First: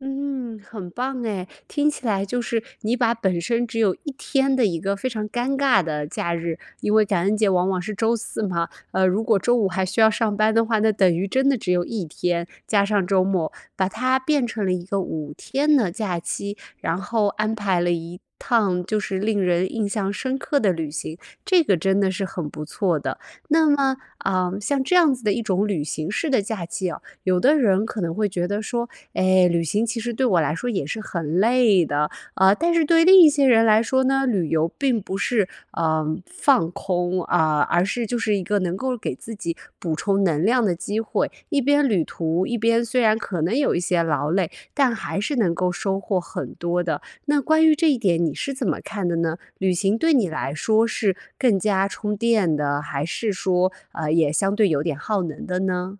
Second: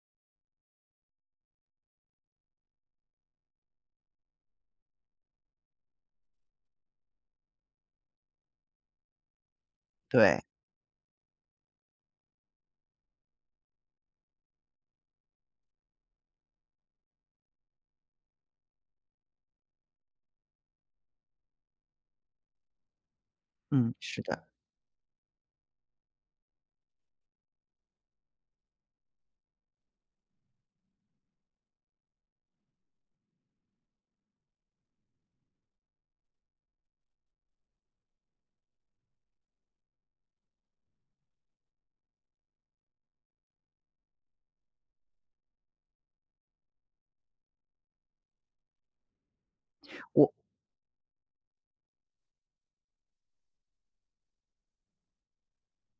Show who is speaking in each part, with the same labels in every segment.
Speaker 1: 嗯，很棒哎，听起来就是你把本身只有1天的一个非常尴尬的假日因为感恩节往往是周四嘛，呃，如果周五还需要上
Speaker 2: 对。
Speaker 1: 班的话，那等于真的只有1天，加上周末，把它变成了一个5天的假期，然后安排了一趟就是令人印象深刻的旅行，这个真的是很不错的。那
Speaker 2: 嗯，
Speaker 1: 么，
Speaker 2: 是的。
Speaker 1: 呃，像这样子的一种旅行式的假期啊，有的人可能会觉得说：“哎，旅行其实对我来说也是很累的。”呃，但是对另一些人来说呢，旅游并不是，呃，放空，啊，而是就是一个能够给自己补充能量的机会。一边旅途，一边虽然可能有一些劳累，但还是能够收获很多的。那关于这一点，你是怎么看的呢？旅行对你
Speaker 2: 我
Speaker 1: 来说是更加充电的，还是说，呃，也相对有点耗能的呢？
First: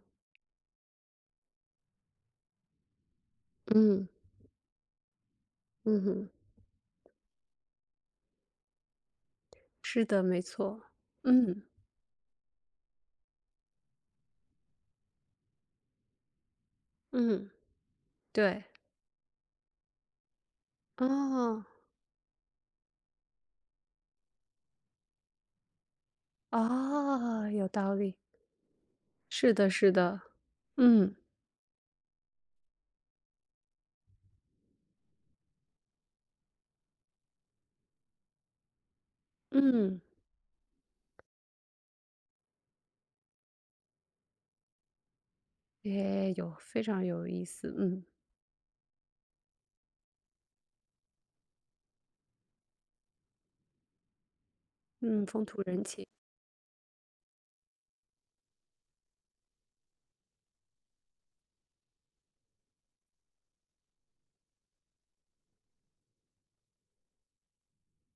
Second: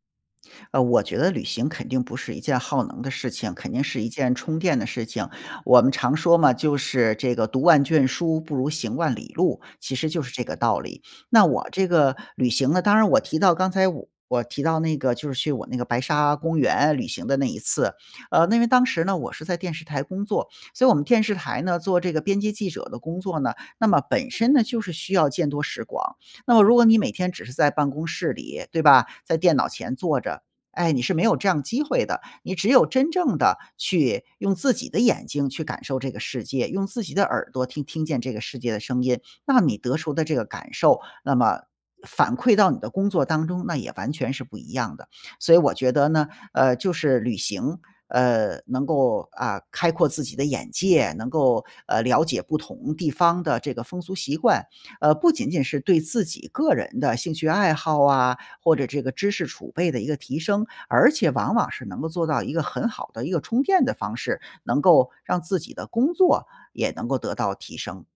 Speaker 2: 呃，我觉得旅行肯定不是一件耗能的事情，肯定是
Speaker 1: 嗯。
Speaker 2: 一件充电的事情，我们
Speaker 1: 嗯
Speaker 2: 常
Speaker 1: 哼。
Speaker 2: 说嘛，就是这个“读万卷书不如行万里路”，其
Speaker 1: 是
Speaker 2: 实就
Speaker 1: 的，
Speaker 2: 是
Speaker 1: 没
Speaker 2: 这个道
Speaker 1: 错，
Speaker 2: 理。那
Speaker 1: 嗯。
Speaker 2: 我这个旅行呢，当然我提到刚才我提到那个就是去我那个白沙公园旅行的那
Speaker 1: 嗯，
Speaker 2: 一次，呃，那因
Speaker 1: 对。
Speaker 2: 为当时呢，我是在电视台工作。所以我们电视台
Speaker 1: 哦。
Speaker 2: 呢，做这个编辑记者的工作呢，那么本身呢，就是需要见多识广。那么如果你每天只
Speaker 1: 哦，
Speaker 2: 是
Speaker 1: 有
Speaker 2: 在办
Speaker 1: 道
Speaker 2: 公
Speaker 1: 理。
Speaker 2: 室里，对吧，在
Speaker 1: 是
Speaker 2: 电脑
Speaker 1: 的是
Speaker 2: 前
Speaker 1: 的。
Speaker 2: 坐着，哎，你是
Speaker 1: 嗯。
Speaker 2: 没有这样机会的，你只有真正地去用自己的眼睛去感受这个世界，用自己的耳朵听听见这个世界的声音，那你得
Speaker 1: 嗯。
Speaker 2: 出的这个感受，那么反馈到你的工作当中，那也完全是不一样的。所以我觉得呢，
Speaker 1: 哎，有
Speaker 2: 呃，
Speaker 1: 非
Speaker 2: 就
Speaker 1: 常
Speaker 2: 是
Speaker 1: 有
Speaker 2: 旅
Speaker 1: 意思，
Speaker 2: 行，
Speaker 1: 嗯。
Speaker 2: 呃，能够，啊，开阔自己的眼界，能够，呃，了解不同地方的这个风俗习惯，呃，
Speaker 1: 嗯，
Speaker 2: 不
Speaker 1: 风
Speaker 2: 仅
Speaker 1: 土
Speaker 2: 仅是
Speaker 1: 人
Speaker 2: 对
Speaker 1: 情。
Speaker 2: 自己个人的兴趣爱好啊，或者这个知识储备的一个提升，而且往往是能够做到一个很好的一个充电的方式，能够，让自己的工作也能够得到提升。